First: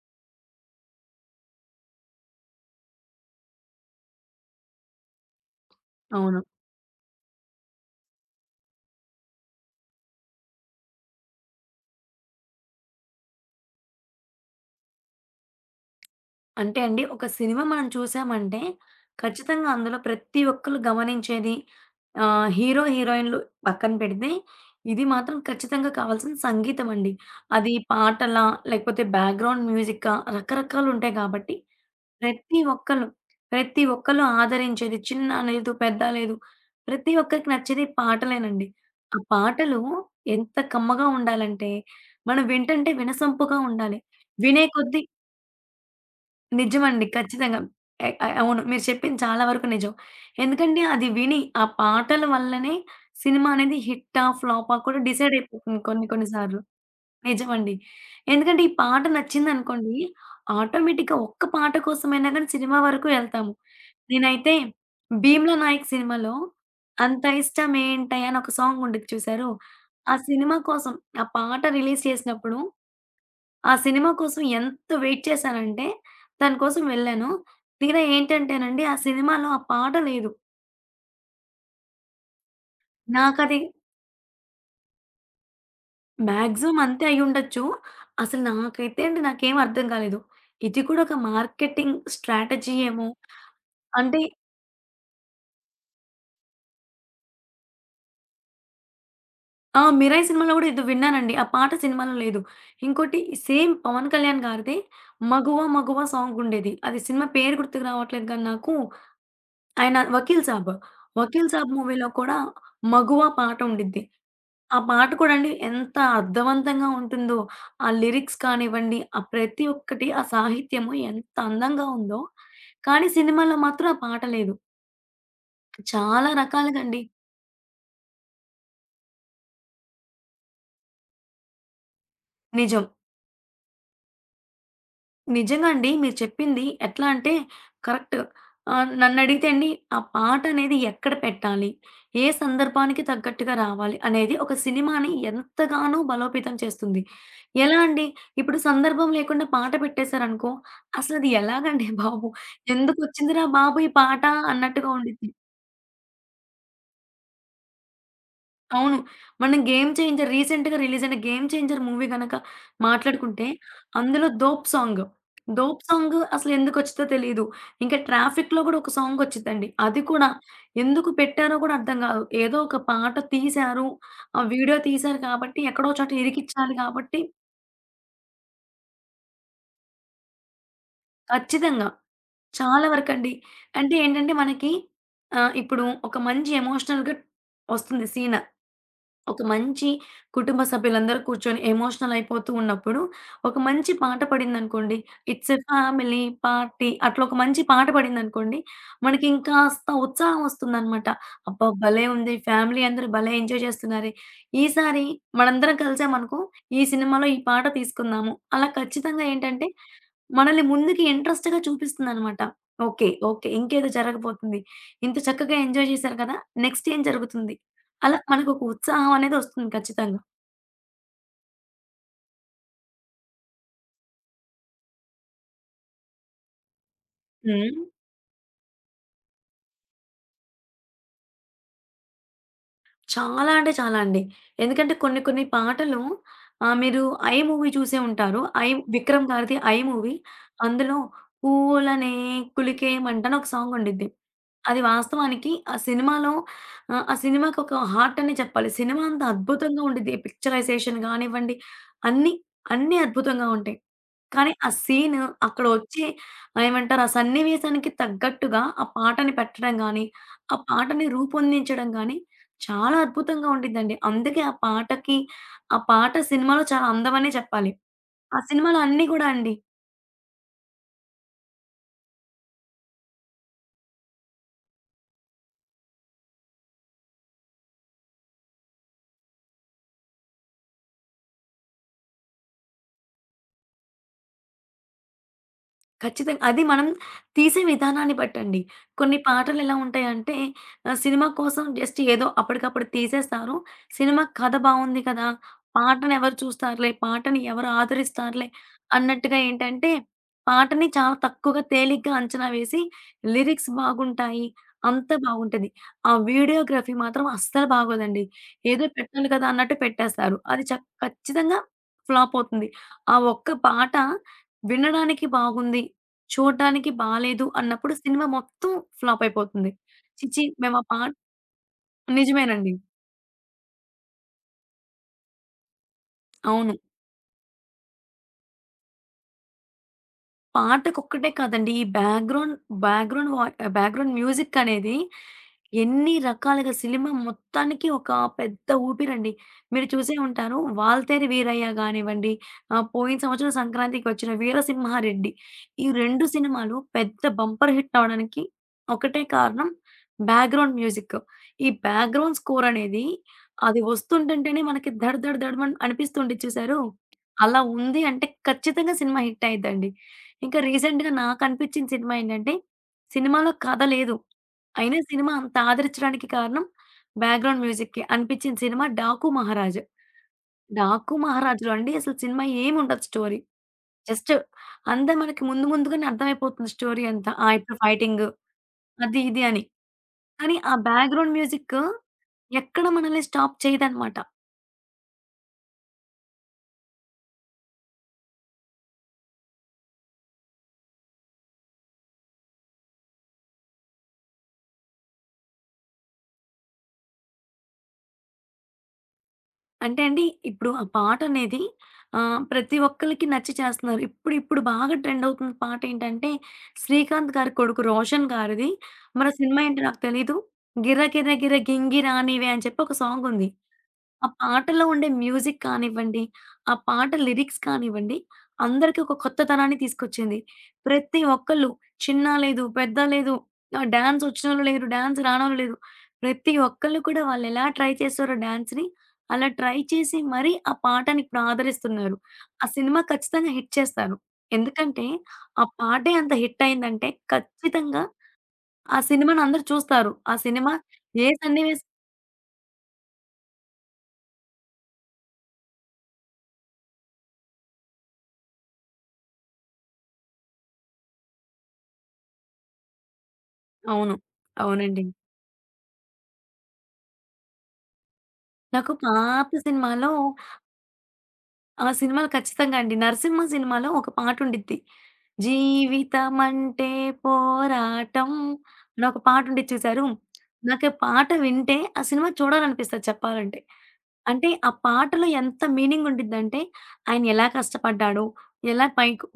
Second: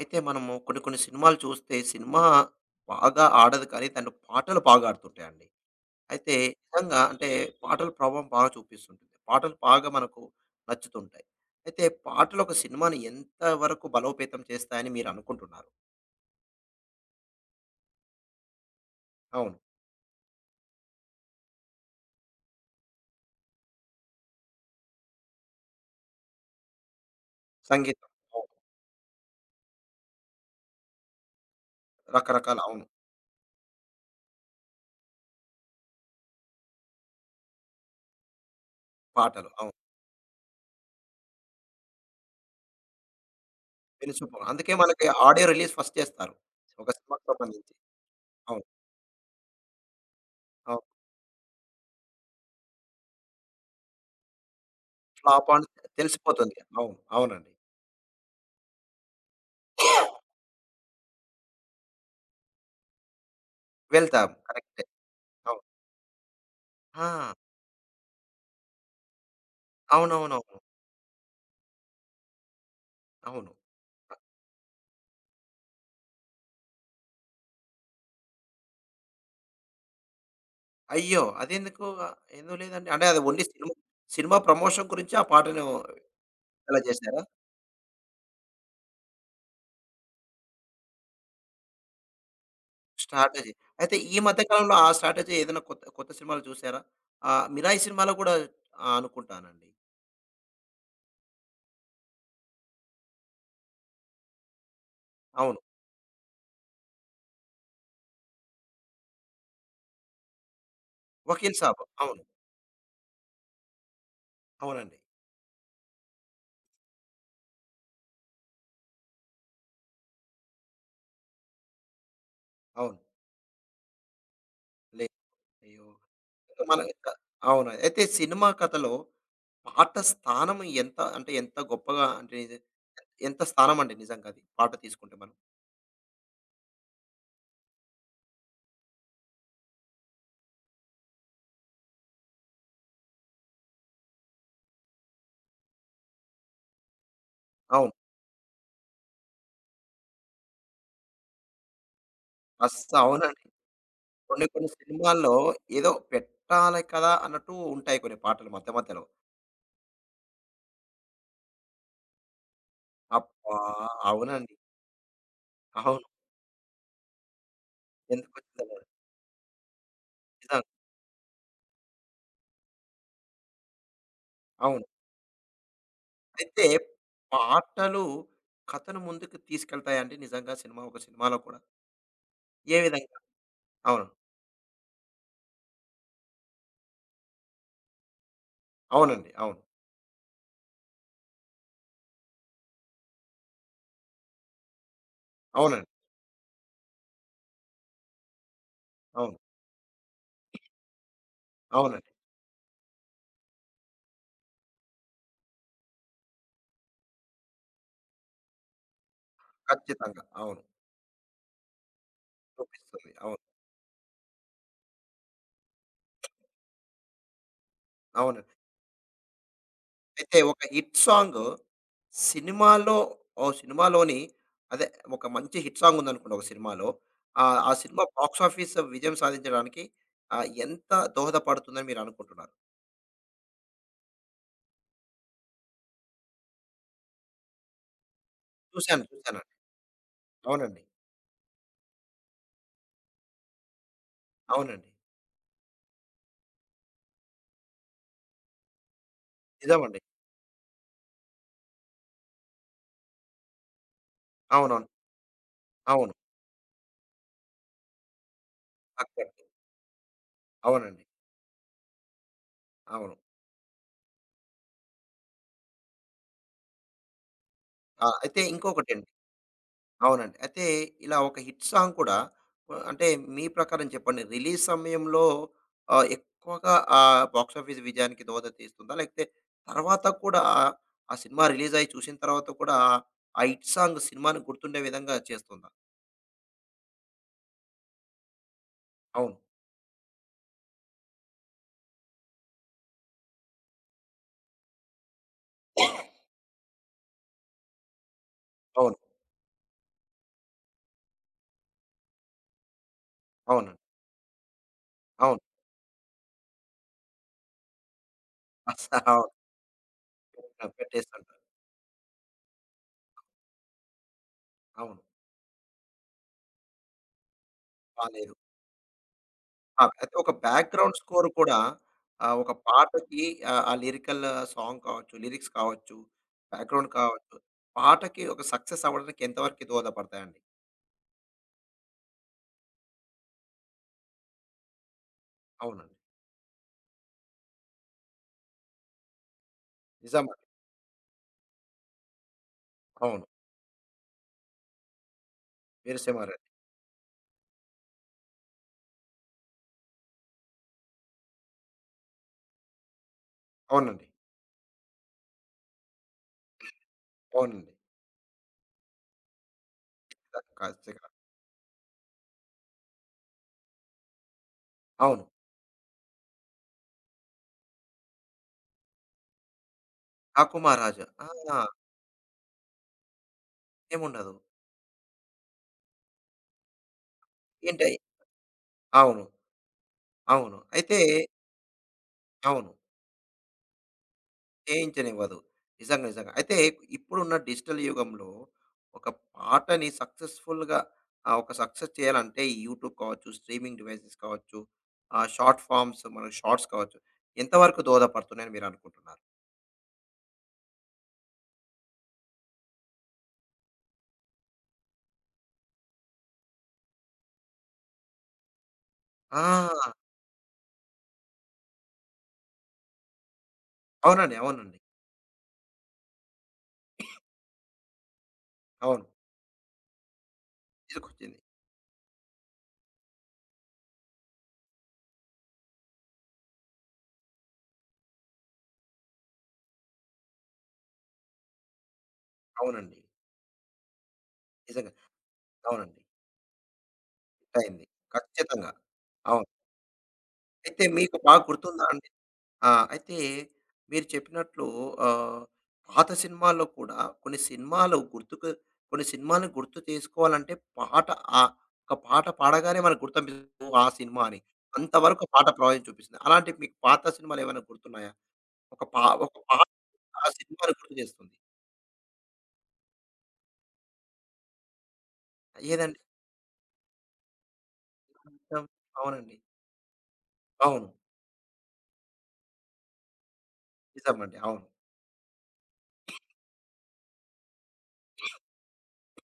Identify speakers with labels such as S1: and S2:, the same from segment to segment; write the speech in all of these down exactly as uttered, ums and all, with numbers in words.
S1: అయితే మనము కొన్ని కొన్ని సినిమాలు చూస్తే సినిమా బాగా ఆడదు కానీ తను పాటలు బాగా ఆడుతుంటాయండి. అయితే
S2: అవును.
S1: నిజంగా అంటే పాటల ప్రభావం బాగా చూపిస్తుంటుంది. పాటలు బాగా మనకు నచ్చుతుంటాయి. అయితే పాటలు ఒక సినిమాని ఎంత వరకు బలోపేతం చేస్తాయని మీరు అనుకుంటున్నారు?
S2: అంటే అండి, ఒక సినిమా మనం చూసామంటే,
S1: అవును.
S2: ఖచ్చితంగా అందులో ప్రతి ఒక్కళ్ళు గమనించేది ఆహ్, హీరో, హీరోయిన్‌లు పక్కన పెడితే, ఇది మాత్రం ఖచ్చితంగా కావాల్సిన సంగీతం అండి. అది
S1: సంగీతం.
S2: పాటలా,
S1: అవును.
S2: లేకపోతే బ్యాక్‌గ్రౌండ్ మ్యూజిక్కా, రకరకాలుంటాయి కాబట్టి,
S1: రకరకాల
S2: ప్రతి
S1: అవును.
S2: ఒక్కళ్ళు, ప్రతి ఒక్కళ్ళు ఆదరించేది చిన్న లేదు, పెద్ద లేదు, ప్రతి ఒక్కరికి నచ్చేది పాటలేనండి. ఆ
S1: పాటలు. అవును.
S2: పాటలు ఎంత కమ్మగా ఉండాలంటే, మనం వింటంటే వినసొంపుగా ఉండాలి.
S1: తెలిసిపో
S2: వినే
S1: అందుకే
S2: కొద్దీ
S1: మనకి ఆడియో రిలీజ్ ఫస్ట్ చేస్తారు. ఒక
S2: నిజమండి.
S1: సినిమాకి
S2: ఖచ్చితంగా.
S1: సంబంధించి.
S2: ఎ అ అవును.
S1: అవును.
S2: మీరు చెప్పింది చాలా వరకు నిజం. ఎందుకంటే
S1: అవును.
S2: అది విని, ఆ పాటల వల్లనే సినిమా అనేది హిట్టా? ఫ్లాపా? కూడా డిసైడ్
S1: ఫ్లాప్ అని
S2: అయిపోతుంది కొన్ని కొన్ని
S1: తెలిసిపోతుంది.
S2: సార్లు.
S1: అవును. అవునండి.
S2: నిజమండి. ఎందుకంటే ఈ పాట నచ్చిందనుకోండి, ఆటోమేటిక్‌గా ఒక్క పాట కోసమైనా గానీ సినిమా వరకు ఎళ్తాము.
S1: వెళ్తాం.
S2: నేనైతే
S1: కరెక్టే.
S2: 'భీమ్లా
S1: అవును.
S2: నాయక్' సినిమాలో 'అంత
S1: ఆ!
S2: ఇష్టమేంటై' అని ఒక సాంగ్ ఉండిద్ది చూసారు? ఆ సినిమా
S1: అవునవునవును.
S2: కోసం ఆ పాట రిలీజ్ చేసినప్పుడు
S1: అవును.
S2: ఆ సినిమా కోసం ఎంత వెయిట్ చేశానంటే, దాని కోసం వెళ్ళాను. తీరా ఏంటంటేనండి, ఆ సినిమాలో ఆ పాట లేదు.
S1: అయ్యో! అదెందుకు? ఎందుకు లేదండి? అంటే అది ఓన్లీ
S2: నాకది
S1: సినిమా సినిమా ప్రమోషన్ గురించి ఆ పాటను విడుదల
S2: మాక్సిమం అంతే
S1: చేశారా?
S2: అయ్యుండొచ్చు. అసలు నాకైతే అండి నాకేం అర్థం కాలేదు. ఇది కూడా ఒక మార్కెటింగ్ స్ట్రాటజీ ఏమో!
S1: స్ట్రాటజీ. అయితే ఈ
S2: అంటే
S1: మధ్య కాలంలో ఆ స్ట్రాటజీ ఏదైనా కొత్త కొత్త సినిమాలు చూసారా? ఆహ్, 'మిరాయి' సినిమాలో కూడా ఆహ్, అనుకుంటానండి.
S2: ఆ! 'మిరాయ్' సినిమాలో గూడా ఏదో విన్నానండి. ఆ పాట సినిమాలో లేదు. ఇంకోటి సేమ్ 'పవన్ కళ్యాణ్' గారిది
S1: అవును.
S2: 'మగువ మగువ' సాంగుండేది. అది సినిమా పేరు గుర్తుకు రావట్లేదు గానీ నాకు ఆయన 'వకీల్ సాబ్'. 'వకీల్
S1: 'వకీల్
S2: సాబ్'
S1: సాబ్'
S2: మూవీలో
S1: అవును.
S2: కూడా 'మగువ' పాట ఉండిద్ది. ఆ
S1: అవునండి.
S2: పాట కూడా అండి ఎంత అర్థవంతంగా ఉంటుందో, ఆ లిరిక్స్ కానివ్వండి, ఆ ప్రతి ఒక్కటి ఆ సాహిత్యము ఎంత అందంగా ఉందో,
S1: అవును.
S2: కానీ సినిమాలో మాత్రం ఆ పాట లేదు.
S1: లే అయ్యో!
S2: చాలా
S1: మన
S2: రకాలుగా అండి
S1: అవును. అయితే సినిమా కథలో పాట స్థానం ఎంత అంటే ఎంత గొప్పగా అంటే
S2: నిజం.
S1: ఎంత స్థానమండి నిజంగా అది. పాట తీసుకుంటే మనం.
S2: నిజంగా అండి. మీరు చెప్పింది ఎట్లా అంటే కరెక్ట్. ఆహ్, నన్నడిగితే అండి ఆ పాటనేది ఎక్కడ పెట్టాలి? ఏ సందర్భానికి తగ్గట్టుగా రావాలి? అనేది ఒక సినిమాని ఎంతగానో బలోపేతం చేస్తుంది. ఎలా
S1: అవును.
S2: అండి? ఇప్పుడు సందర్భం లేకుండా పాట పెట్టేశారనుకో అసలది ఎలాగండి బాబు!
S1: అస్స
S2: ఎందుకొచ్చిందిరా
S1: అవునండి.
S2: బాబు ఈ పాట
S1: కొన్ని కొన్ని
S2: అన్నట్టుగా ఉండిద్ది.
S1: సినిమాల్లో ఏదో పెట్టాలి కదా అన్నట్టు ఉంటాయి కొన్ని పాటలు మధ్య
S2: అవును.
S1: మధ్యలో.
S2: మనం 'గేమ్ చేంజర్' రీసెంట్‌గా రిలీజయిన 'గేమ్ చేంజర్' మూవీ గనక మాట్లాడుకుంటే,
S1: అబ్బా!
S2: అందులో
S1: అవునండి.
S2: 'ధూప్' సాంగ్. 'ధూప్'
S1: అవును.
S2: సాంగ్ అసలెందుకొచ్చిందో తెలీదు. ఇంకా
S1: ఎందుకొచ్చిందో
S2: 'ట్రాఫిక్‌లో' గూడా
S1: మరి.
S2: ఒక సాంగొచ్చిద్దండి. అది కూడా
S1: నిజం.
S2: ఎందుకు పెట్టారో గూడా అర్థం గాదు. ఏదో ఒక పాట తీశారు, ఆ వీడియో
S1: అవును.
S2: తీశారు కాబట్టి, ఎక్కడో చోట
S1: అయితే
S2: ఇరికిచ్చాలి కాబట్టి
S1: పాటలు కథను ముందుకు తీసుకెళ్తాయండి నిజంగా సినిమా ఒక సినిమాలో కూడా?
S2: ఖచ్చితంగా.
S1: ఏ
S2: చాలా
S1: విధంగా?
S2: వరకండి. అంటే
S1: అవును.
S2: ఏంటంటే మనకి ఆహ్, ఇప్పుడు ఒక మంచి ఎమోషనల్‌గా ఒస్తుంది సీన్.
S1: అవునండి.
S2: ఒక
S1: అవును.
S2: మంచి కుటుంబ సభ్యులందరూ కూర్చొని ఎమోషనల్ అయిపోతూ ఉన్నప్పుడు, ఒక మంచి పాట పడిందనుకోండి, 'ఇట్స్ ఎ
S1: అవునండి.
S2: ఫ్యామిలీ పార్టీ' అట్లా ఒక మంచి పాట పడిందనుకోండి, మనకి
S1: అవును.
S2: ఇంకాస్త ఉత్సాహం వస్తుందనమాట. అబ్బా! భలే
S1: అవునండి.
S2: ఉంది. ఫ్యామిలీ అందరూ భలే ఎంజాయ్ చేస్తున్నారే! ఈసారి మనందరం కలిసామనుకో, ఈ సినిమాలో ఈ పాట తీసుకుందాము. అలా ఖచ్చితంగా ఏంటంటే
S1: ఖచ్చితంగా. అవును.
S2: మనల్ని ముందుకి ఇంట్రెస్ట్‌గా చూపిస్తుందనమాట. ఓకే.
S1: చూపిస్తుంది. అవును.
S2: ఓకే. ఇంకేదో జరగబోతుంది. ఇంత చక్కగా ఎంజాయ్ చేశారు కదా! నెక్స్ట్ ఏం జరుగుతుంది? అలా
S1: అవునండి.
S2: మనకొక ఉత్సాహం అనేది వస్తుంది ఖచ్చితంగా.
S1: అయితే ఒక హిట్ సాంగ్ సినిమాలో ఓ సినిమాలోని అదే ఒక మంచి హిట్ సాంగ్ ఉందనుకోండి ఒక సినిమాలో. ఆహ్, ఆ
S2: హ్మ్.
S1: సినిమా బాక్స్ ఆఫీస్ విజయం సాధించడానికి ఆహ్, ఎంత దోహదపడుతుందని మీరనుకుంటున్నారు?
S2: చాలా అంటే చాలా అండి. ఎందుకంటే కొన్ని కొన్ని పాటలు ఆహ్, మీరు 'ఐ' మూవీ చూసే ఉంటారు. 'ఐ'
S1: చూసాను.
S2: 'విక్రమ్'
S1: చూసానండి.
S2: గారిది 'ఐ' మూవీ.
S1: అవునండి.
S2: అందులో 'పూలనే కులికేయమంట' అని ఒక సాంగ్ ఉండిద్ది. అది
S1: అవునండి.
S2: వాస్తవానికి ఆ సినిమాలో ఆహ్, ఆ సినిమాకి ఒక హార్ట్ అనే చెప్పాలి. సినిమా అంత అద్భుతంగా
S1: నిజమండి.
S2: ఉండిద్ది. పిక్చరైజేషన్ గానివ్వండి, అన్నీ, అన్నీ అద్భుతంగా ఉంటాయి. కానీ ఆ
S1: అవునవును.
S2: సీన్ అక్కడొచ్చే
S1: అవును.
S2: ఏమంటారు? ఆ సన్నివేశానికి తగ్గట్టుగా ఆ పాటని
S1: 'అక్కడ్'
S2: పెట్టడం గానీ, ఆ
S1: అవునండి.
S2: పాటని రూపొందించడం గానీ, చాలా
S1: అవును.
S2: అద్భుతంగా ఉండిద్దండి. అందుకే ఆ పాటకి ఆ పాట సినిమాలో చాలా అందమనే చెప్పాలి.
S1: ఆ!
S2: ఆ
S1: అయితే
S2: సినిమాలో
S1: ఇంకొకటండి
S2: అన్నీ గూడా అండి.
S1: అవునండి. అయితే ఇలా ఒక హిట్ సాంగ్ కూడా ఆహ్, అంటే మీ ప్రకారం చెప్పండి. రిలీజ్ సమయంలో ఆహ్, ఎక్కువగా ఆహ్, బాక్సాఫీస్ విజయానికి దోహద తీస్తుందా? లేకపోతే తర్వాత కూడా ఆ సినిమా రిలీజ్ అయ్యి చూసిన తర్వాత కూడా ఆ హిట్ సాంగ్ సినిమాని గుర్తుండే విధంగా చేస్తుందా?
S2: ఖచ్చితంగా. అది మనం తీసే విధానాన్ని బట్టండి. కొన్ని
S1: అవును.
S2: పాటలెలా ఉంటాయంటే ఆహ్, సినిమా కోసం జస్ట్ ఏదో అప్పటికప్పుడు తీసేస్తారు. సినిమా కథ బావుంది కదా! పాటనెవరు చూస్తారులే, పాటని ఎవరు ఆదరిస్తారులే
S1: అవును.
S2: అన్నట్టుగా ఏంటంటే, పాటని చాలా తక్కువగా తేలిగ్గా అంచనా వేసి లిరిక్స్
S1: అవునండి.
S2: బాగుంటాయి. అంతా
S1: అవును.
S2: బాగుంటది. ఆ వీడియోగ్రఫీ మాత్రం అస్సలు బాగోదండి.
S1: అస
S2: ఏదో పెట్టాలి
S1: అవును.
S2: కదా! అన్నట్టు పెట్టేస్తారు. అది చ
S1: పెట్టేస్తుంటారు.
S2: ఖచ్చితంగా ఫ్లాప్ అవుతుంది. ఆ ఒక్క పాట
S1: అవును.
S2: వినడానికి బాగుంది. చూడడానికి బాలేదు అన్నప్పుడు సినిమా
S1: బాలేదు.
S2: మొత్తం ఫ్లాప్ అయిపోతుంది.
S1: ఆ! అయితే
S2: ఛీ!
S1: ఒక
S2: ఛీ! మేమా
S1: బ్యాక్‌గ్రౌండ్
S2: పాట్
S1: స్కోర్ కూడా ఆహ్, ఒక
S2: నిజమేనండి.
S1: పాటకి ఆహ్, ఆ లిరికల్ సాంగ్ కావచ్చు, లిరిక్స్ కావచ్చు,
S2: అవును.
S1: బ్యాక్‌గ్రౌండ్ కావచ్చు, పాటకి ఒక సక్సెస్ అవ్వడానికి ఎంతవరకు దోహదపడతాయండి?
S2: పాటకొక్కటే కాదండి. ఈ బ్యాక్‌గ్రౌండ్, బ్యాక్‌గ్రౌండ్ వా బ్యాక్‌గ్రౌండ్ మ్యూజిక్ అనేది
S1: అవునండి.
S2: ఎన్ని రకాలుగా సినిమా మొత్తానికి ఒక పెద్ద ఊపిరండి. మీరు చూసే
S1: నిజమండి.
S2: ఉంటారు 'వాల్తేరు వీరయ్య' గానివ్వండి, ఆహ్, పోయిన
S1: అవును.
S2: సంవత్సరం సంక్రాంతికి వచ్చిన 'వీరసింహారెడ్డి' ఈ రెండు
S1: 'వీరసీమగారండి'.
S2: సినిమాలు పెద్ద బంపర్ హిట్ అవ్వడానికి ఒకటే కారణం బ్యాక్‌గ్రౌండ్ మ్యూజిక్. ఈ బ్యాక్‌గ్రౌండ్ స్కోర్ అనేది అది
S1: అవునండి.
S2: వస్తుంటుంటేనే మనకి ధడ్ ధడ్ ధడమని అనిపిస్తూ ఉండిద్ది చూసారు? అలా
S1: అవునండి.
S2: ఉంది అంటే ఖచ్చితంగా సినిమా హిట్ అయ్యిద్దండి. ఇంకా
S1: ఖచ్చితంగా.
S2: రీసెంట్‌గా నాకనిపించిన సినిమా ఏంటంటే, సినిమాలో కథ లేదు. అయినా
S1: అవును.
S2: సినిమా అంత ఆదరించడానికి కారణం బ్యాక్‌గ్రౌండ్ మ్యూజిక్‌కి అనిపించిన సినిమా 'డాకు మహారాజు'.
S1: 'ఆ కుమారాజు.'
S2: 'డాకు
S1: ఆ!
S2: మహారాజులో' అండి అసలు సినిమా ఏముండదు స్టోరీ. జస్ట్
S1: ఏముండదు.
S2: అంతా మనకి ముందు ముందుగానే అర్థమైపోతుంది స్టోరీ అంతా. ఆ! ఇప్పుడు
S1: ఏంటయి
S2: ఫైటింగు అది
S1: అవును.
S2: ఇది అని. కానీ
S1: అవును.
S2: ఆ
S1: అయితే
S2: బ్యాక్‌గ్రౌండ్ మ్యూజిక్
S1: అవును.
S2: ఎక్కడ మనల్ని స్టాప్ చేయదనమాట.
S1: చేయించనివ్వదు. నిజంగా, నిజంగా. అయితే ఇప్పుడున్న డిజిటల్ యుగంలో ఒక పాటని సక్సెస్‌ఫుల్‌గా ఆహ్, ఒక సక్సెస్ చేయాలంటే ఈ యూట్యూబ్ కావచ్చు, స్ట్రీమింగ్ డివైసెస్ కావచ్చు, ఆహ్, షార్ట్ ఫార్మ్స్ మన షార్ట్స్ కావచ్చు. ఎంతవరకు దోహదపడుతున్నాయని మీరనుకుంటున్నారు?
S2: అంటే అండి, ఇప్పుడు ఆ పాటనేది ఆహ్, ప్రతి ఒక్కళ్ళకి నచ్చి చేస్తున్నారు. ఇప్పుడు, ఇప్పుడు బాగా ట్రెండ్ అవుతున్న పాటేంటంటే, శ్రీకాంత్ గారి కొడుకు రోషన్ గారిది, మన
S1: ఆ!
S2: సినిమా ఏంటో నాకు తెలీదు. 'గిర్ర గిర్ర గిర్ర గింగిరా నీవే' అని చెప్పి ఒక సాంగుంది. ఆ
S1: అవునండి. అవునండి.
S2: పాటలో ఉండే మ్యూజిక్ కానివ్వండి, ఆ పాట లిరిక్స్ కానివ్వండి, అందరికి
S1: అవును.
S2: ఒక కొత్తతనాన్ని తీసుకొచ్చింది. ప్రతి
S1: తీసుకొచ్చింది.
S2: ఒక్కళ్ళు చిన్న లేదు, పెద్ద లేదు, ఆహ్, డాన్స్ వచ్చినోళ్ళు లేరు, డాన్స్ రానోళ్ళు లేరు. ప్రతి ఒక్కళ్ళు కూడా వాళ్ళెలా ట్రై చేశారో డాన్స్‌ని, అలా ట్రై చేసి మరీ ఆ పాటని ఇప్పుడు ఆదరిస్తున్నారు. ఆ
S1: అవునండి.
S2: సినిమా ఖచ్చితంగా హిట్ చేస్తారు.
S1: నిజంగా.
S2: ఎందుకంటే, ఆ
S1: అవునండి.
S2: పాటే అంత హిట్ అయిందంటే
S1: హిట్ అయింది.
S2: ఖచ్చితంగా
S1: ఖచ్చితంగా.
S2: ఆ సినిమాని
S1: అవును.
S2: అందరూ చూస్తారు. ఆ సినిమా
S1: అయితే మీకు
S2: ఏ
S1: బాగా గుర్తుందా
S2: సన్నివేశం
S1: అండి? ఆ! అయితే మీరు చెప్పినట్లు ఆహ్, పాత సినిమాల్లో కూడా కొన్ని సినిమాలు గుర్తుకు కొన్ని సినిమాలను గుర్తు చేసుకోవాలంటే పాట ఆహ్, ఒక పాట పాడగానే మనకు గుర్తొచ్చేస్తుంది ఆ
S2: అవును.
S1: సినిమా అని.
S2: అవునండి.
S1: అంతవరకు పాట ప్రభావం చూపిస్తుంది. అలాంటి మీకు పాత సినిమాలు ఏమైనా గుర్తున్నాయా? ఒక
S2: నాకు
S1: పా ఒక
S2: పాత
S1: పాట
S2: సినిమాలో
S1: ఆ సినిమాని గుర్తు చేస్తుంది.
S2: ఆ సినిమాలో ఖచ్చితంగా అండి. 'నరసింహ' సినిమాలో ఒక పాటుండిద్ది.
S1: ఏదండి?
S2: 'జీవితమంటే పోరాటం' అని ఒక
S1: అవునండి.
S2: పాటుండిద్ది చూసారు.
S1: అవును.
S2: నాకా పాట వింటే ఆ సినిమా చూడాలనిపిస్తది చెప్పాలంటే.
S1: నిజమండి.
S2: అంటే
S1: అవును.
S2: ఆ పాటలో ఎంత మీనింగ్ ఉండిద్దంటే, ఆయన ఎలా కష్టపడ్డాడు? ఎలా పైకి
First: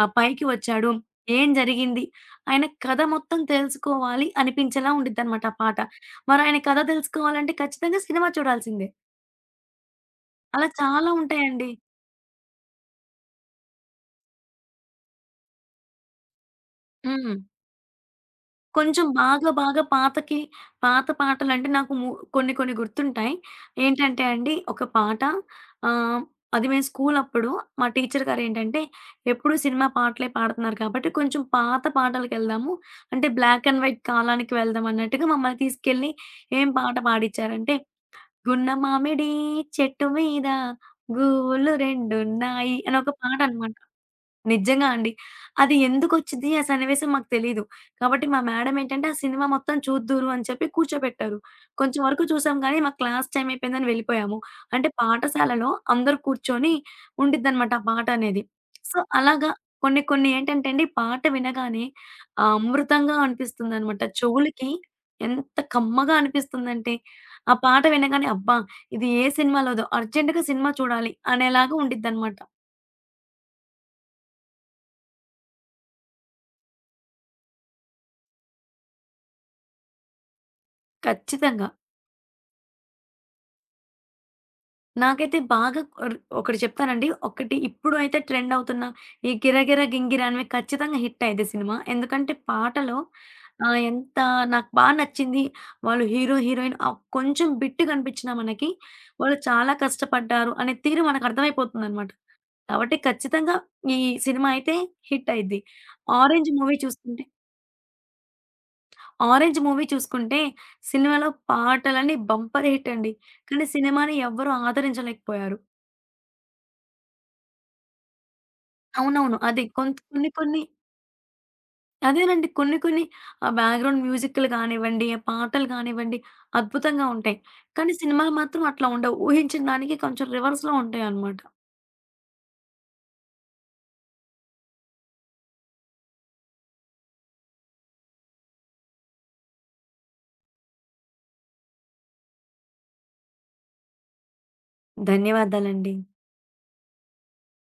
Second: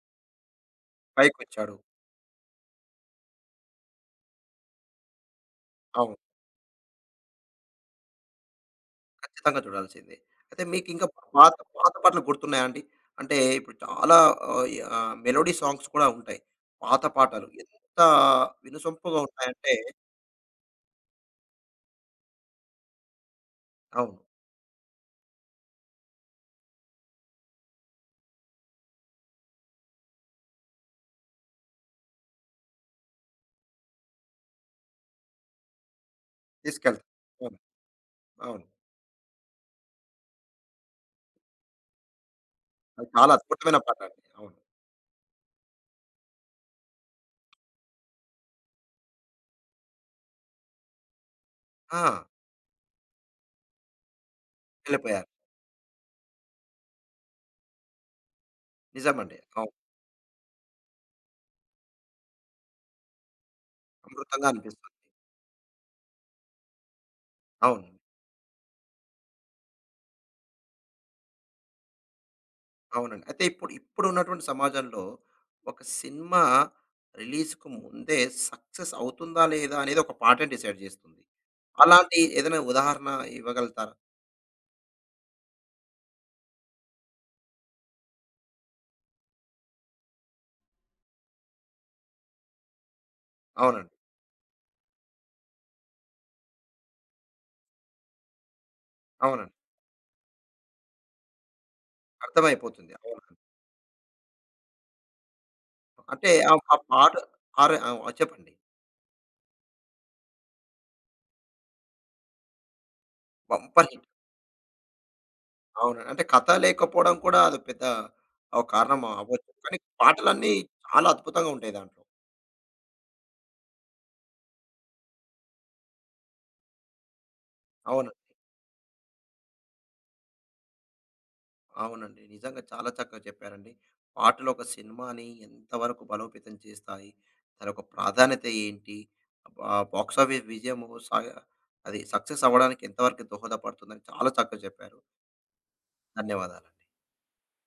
S2: ఆహ్, పైకి వచ్చాడు? ఏం
S1: పైకొచ్చాడు.
S2: జరిగింది? ఆయన కథ మొత్తం తెలుసుకోవాలి అనిపించేలా ఉండిద్దనమాట ఆ పాట.
S1: అవును.
S2: మరి ఆయన కథ తెలుసుకోవాలంటే ఖచ్చితంగా సినిమా చూడాల్సిందే.
S1: ఖచ్చితంగా చూడాల్సిందే. అయితే
S2: అలా
S1: మీకింకా
S2: చాలా
S1: పాత
S2: ఉంటాయండి.
S1: పాత పాటలు గుర్తున్నాయా అండి? అంటే ఇప్పుడు చాలా ఆహ్, ఈ ఆహ్, మెలోడీ సాంగ్స్ కూడా ఉంటాయి. పాత
S2: హ్మ్.
S1: పాటలు ఎంత
S2: కొంచెం
S1: వినసొంపుగా
S2: బాగా
S1: ఉంటాయంటే
S2: బాగా పాతకి పాత పాటలంటే నాకు ము కొన్ని కొన్ని గుర్తుంటాయి.
S1: అవును.
S2: ఏంటంటే అండి ఒక పాట ఆహ్, అది మేము స్కూలప్పుడు మా టీచర్ గారేంటంటే ఎప్పుడు సినిమా పాటలే పాడుతున్నారు కాబట్టి కొంచెం పాత పాటలకెళ్దాము. అంటే బ్లాక్ అండ్ వైట్ కాలానికి వెళ్దాం అన్నట్టుగా మమ్మల్ని తీసుకెళ్ళి ఏం పాట
S1: తీసుకెళ్తారు. అవును.
S2: పాడిచ్చారంటే,
S1: అవును.
S2: గున్న మామిడి చెట్టు మీద గూళ్ళు రెండున్నాయి అని
S1: అది
S2: ఒక
S1: చాలా అద్భుతమైన
S2: పాటనమాట.
S1: పాట అండి. అవును.
S2: నిజంగా అండి. అది ఎందుకొచ్చిద్ది ఆ సన్నివేశం మాకు తెలీదు. కాబట్టి మా మేడం ఏంటంటే, ఆ సినిమా మొత్తం చూద్దురు అని చెప్పి కూర్చోబెట్టారు. కొంచెం
S1: ఆ!
S2: వరకు చూసాం గానీ, మాకు క్లాస్ టైమ్ అయిపోయిందని వెళ్ళిపోయాము. అంటే
S1: వెళ్ళిపోయారు.
S2: పాఠశాలలో అందరూ కూర్చొని ఉండిద్దనమాట ఆ పాట అనేది. సో,
S1: నిజమండి.
S2: అలాగా
S1: అవును.
S2: కొన్ని కొన్ని ఏంటంటే అండి, పాట వినగానే ఆహ్, అమృతంగా అనిపిస్తుందనమాట.
S1: అమృతంగా
S2: చెవులకి
S1: అనిపిస్తుంది.
S2: ఎంత కమ్మగా అనిపిస్తుందంటే, ఆ పాట
S1: అవును.
S2: వినగానే అబ్బా! ఇది ఏ సినిమాలోదో అర్జెంట్‌గా సినిమా చూడాలి అనేలాగా ఉండిద్దనమాట
S1: అవునండి. అయితే ఇప్పుడు ఇప్పుడున్నటువంటి సమాజంలో ఒక సినిమా రిలీజ్‌కు ముందే సక్సెస్ అవుతుందా లేదా అనేది ఒక పాటే డిసైడ్ చేస్తుంది.
S2: ఖచ్చితంగా.
S1: అలాంటి ఏదైనా ఉదాహరణ ఇవ్వగలుగుతారా?
S2: నాకైతే బాగా ఒర్ ఒకటి చెప్తానండి. ఒకటి ఇప్పుడు అయితే ట్రెండ్ అవుతున్న ఈ 'గిరగిర గింగిర' అనేవి ఖచ్చితంగా హిట్ అయ్యిద్ది సినిమా. ఎందుకంటే పాటలో ఆహ్,
S1: అవునండి.
S2: ఎంత నాకు బా నచ్చింది. వాళ్ళు హీరో, హీరోయిన్ ఆహ్, కొంచెం బిట్ కనిపించినా మనకి వాళ్ళు
S1: అవునండి.
S2: చాలా కష్టపడ్డారు అనే తీరు మనకు అర్థమైపోతుందనమాట.
S1: అర్థమైపోతుంది.
S2: కాబట్టి
S1: అవును.
S2: ఖచ్చితంగా ఈ సినిమా అయితే హిట్ అయ్యిద్ది.
S1: అంటే
S2: 'ఆరెంజ్'
S1: ఆహ్, ఆ
S2: మూవీ
S1: పాట
S2: చూసుకుంటే
S1: ఆరే ఆ! చెప్పండి.
S2: 'ఆరెంజ్' మూవీ చూసుకుంటే సినిమాలో పాటలన్నీ బంపర్ హిట్ అండి. కానీ
S1: బంపర్ హిట్.
S2: సినిమాని ఎవ్వరు ఆదరించలేకపోయారు.
S1: అవునండి. అంటే కథ లేకపోవడం కూడా అది పెద్ద ఒక కారణం
S2: అవునవును.
S1: అవ్వచ్చు.
S2: అదే.
S1: కానీ
S2: కొంత్ కొన్ని
S1: పాటలన్నీ
S2: కొన్ని
S1: చాలా అద్భుతంగా ఉంటాయి దాంట్లో.
S2: అదేనండి. కొన్ని కొన్ని ఆహ్, బ్యాక్‌గ్రౌండ్ మ్యూజిక్‌లు గానివ్వండి, ఆ పాటలు గానివ్వండి అద్భుతంగా ఉంటాయి. కానీ
S1: అవునండి.
S2: సినిమాలు మాత్రం అట్లా ఉండవు. ఊహించిన దానికి కొంచెం రివర్స్‌లో ఉంటాయన్నమాట.
S1: అవునండి. నిజంగా చాలా చక్కగా చెప్పారండి. పాటలు ఒక సినిమాని ఎంతవరకు బలోపేతం చేస్తాయి? దాని యొక్క ప్రాధాన్యత ఏంటి? ఆహ్, బాక్స్ ఆఫీస్ విజయము సా అది సక్సెస్ అవ్వడానికి ఎంతవరకు దోహదపడుతుందని చాలా చక్కగా చెప్పారు.
S2: ధన్యవాదాలండి.
S1: ధన్యవాదాలు.